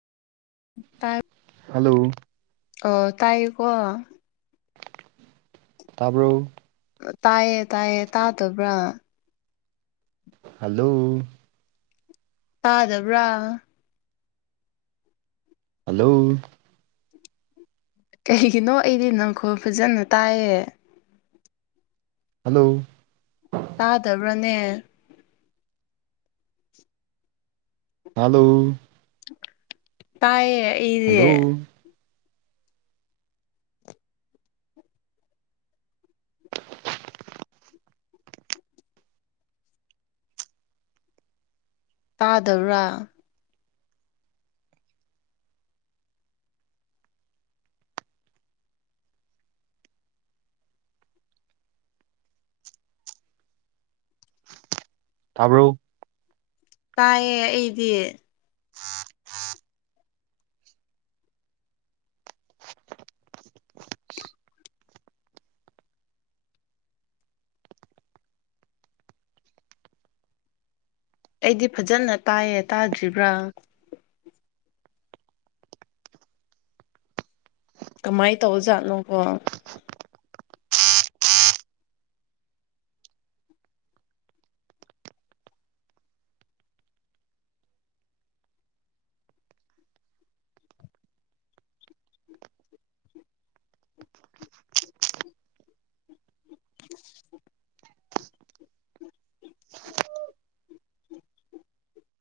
ꯇꯥꯏꯄ hello ꯑꯣ ꯇꯥꯏ ꯀꯣ ꯇꯥꯕꯔꯣ ꯇꯥꯏꯌꯦ ꯇꯥꯏꯌꯦ ꯇꯇꯥꯕ꯭ꯔꯥ? ꯍꯜꯂꯣ ꯇꯥꯗꯕꯔꯣ ꯍꯜꯂꯣ ꯀꯩꯒꯤꯅꯣ ꯑꯩꯗꯤ ꯅꯪꯈꯣꯜ ꯐꯖꯅ ꯇꯥꯏꯌꯦ꯫ ꯍꯜꯂꯣ ꯇꯇꯥꯕ꯭ꯔꯅꯦ꯫ ꯍꯜꯂꯣ ꯇꯥꯏꯌꯦ ꯑꯩꯗꯤ ꯍꯜꯂꯣ ꯇꯥꯗꯕꯔꯣ? ꯇꯥꯕꯔꯣ ꯇꯥꯏꯌꯦ ꯑꯩꯗꯤ [unintelligible] ꯑꯩꯗꯤ ꯐꯖꯅ ꯇꯥꯏꯌꯦ ꯇꯥꯗ꯭ꯔꯤꯕꯔꯥ ꯀꯃꯥꯏ ꯇꯧꯖꯥꯠꯅꯣꯀꯣ [unintelligible]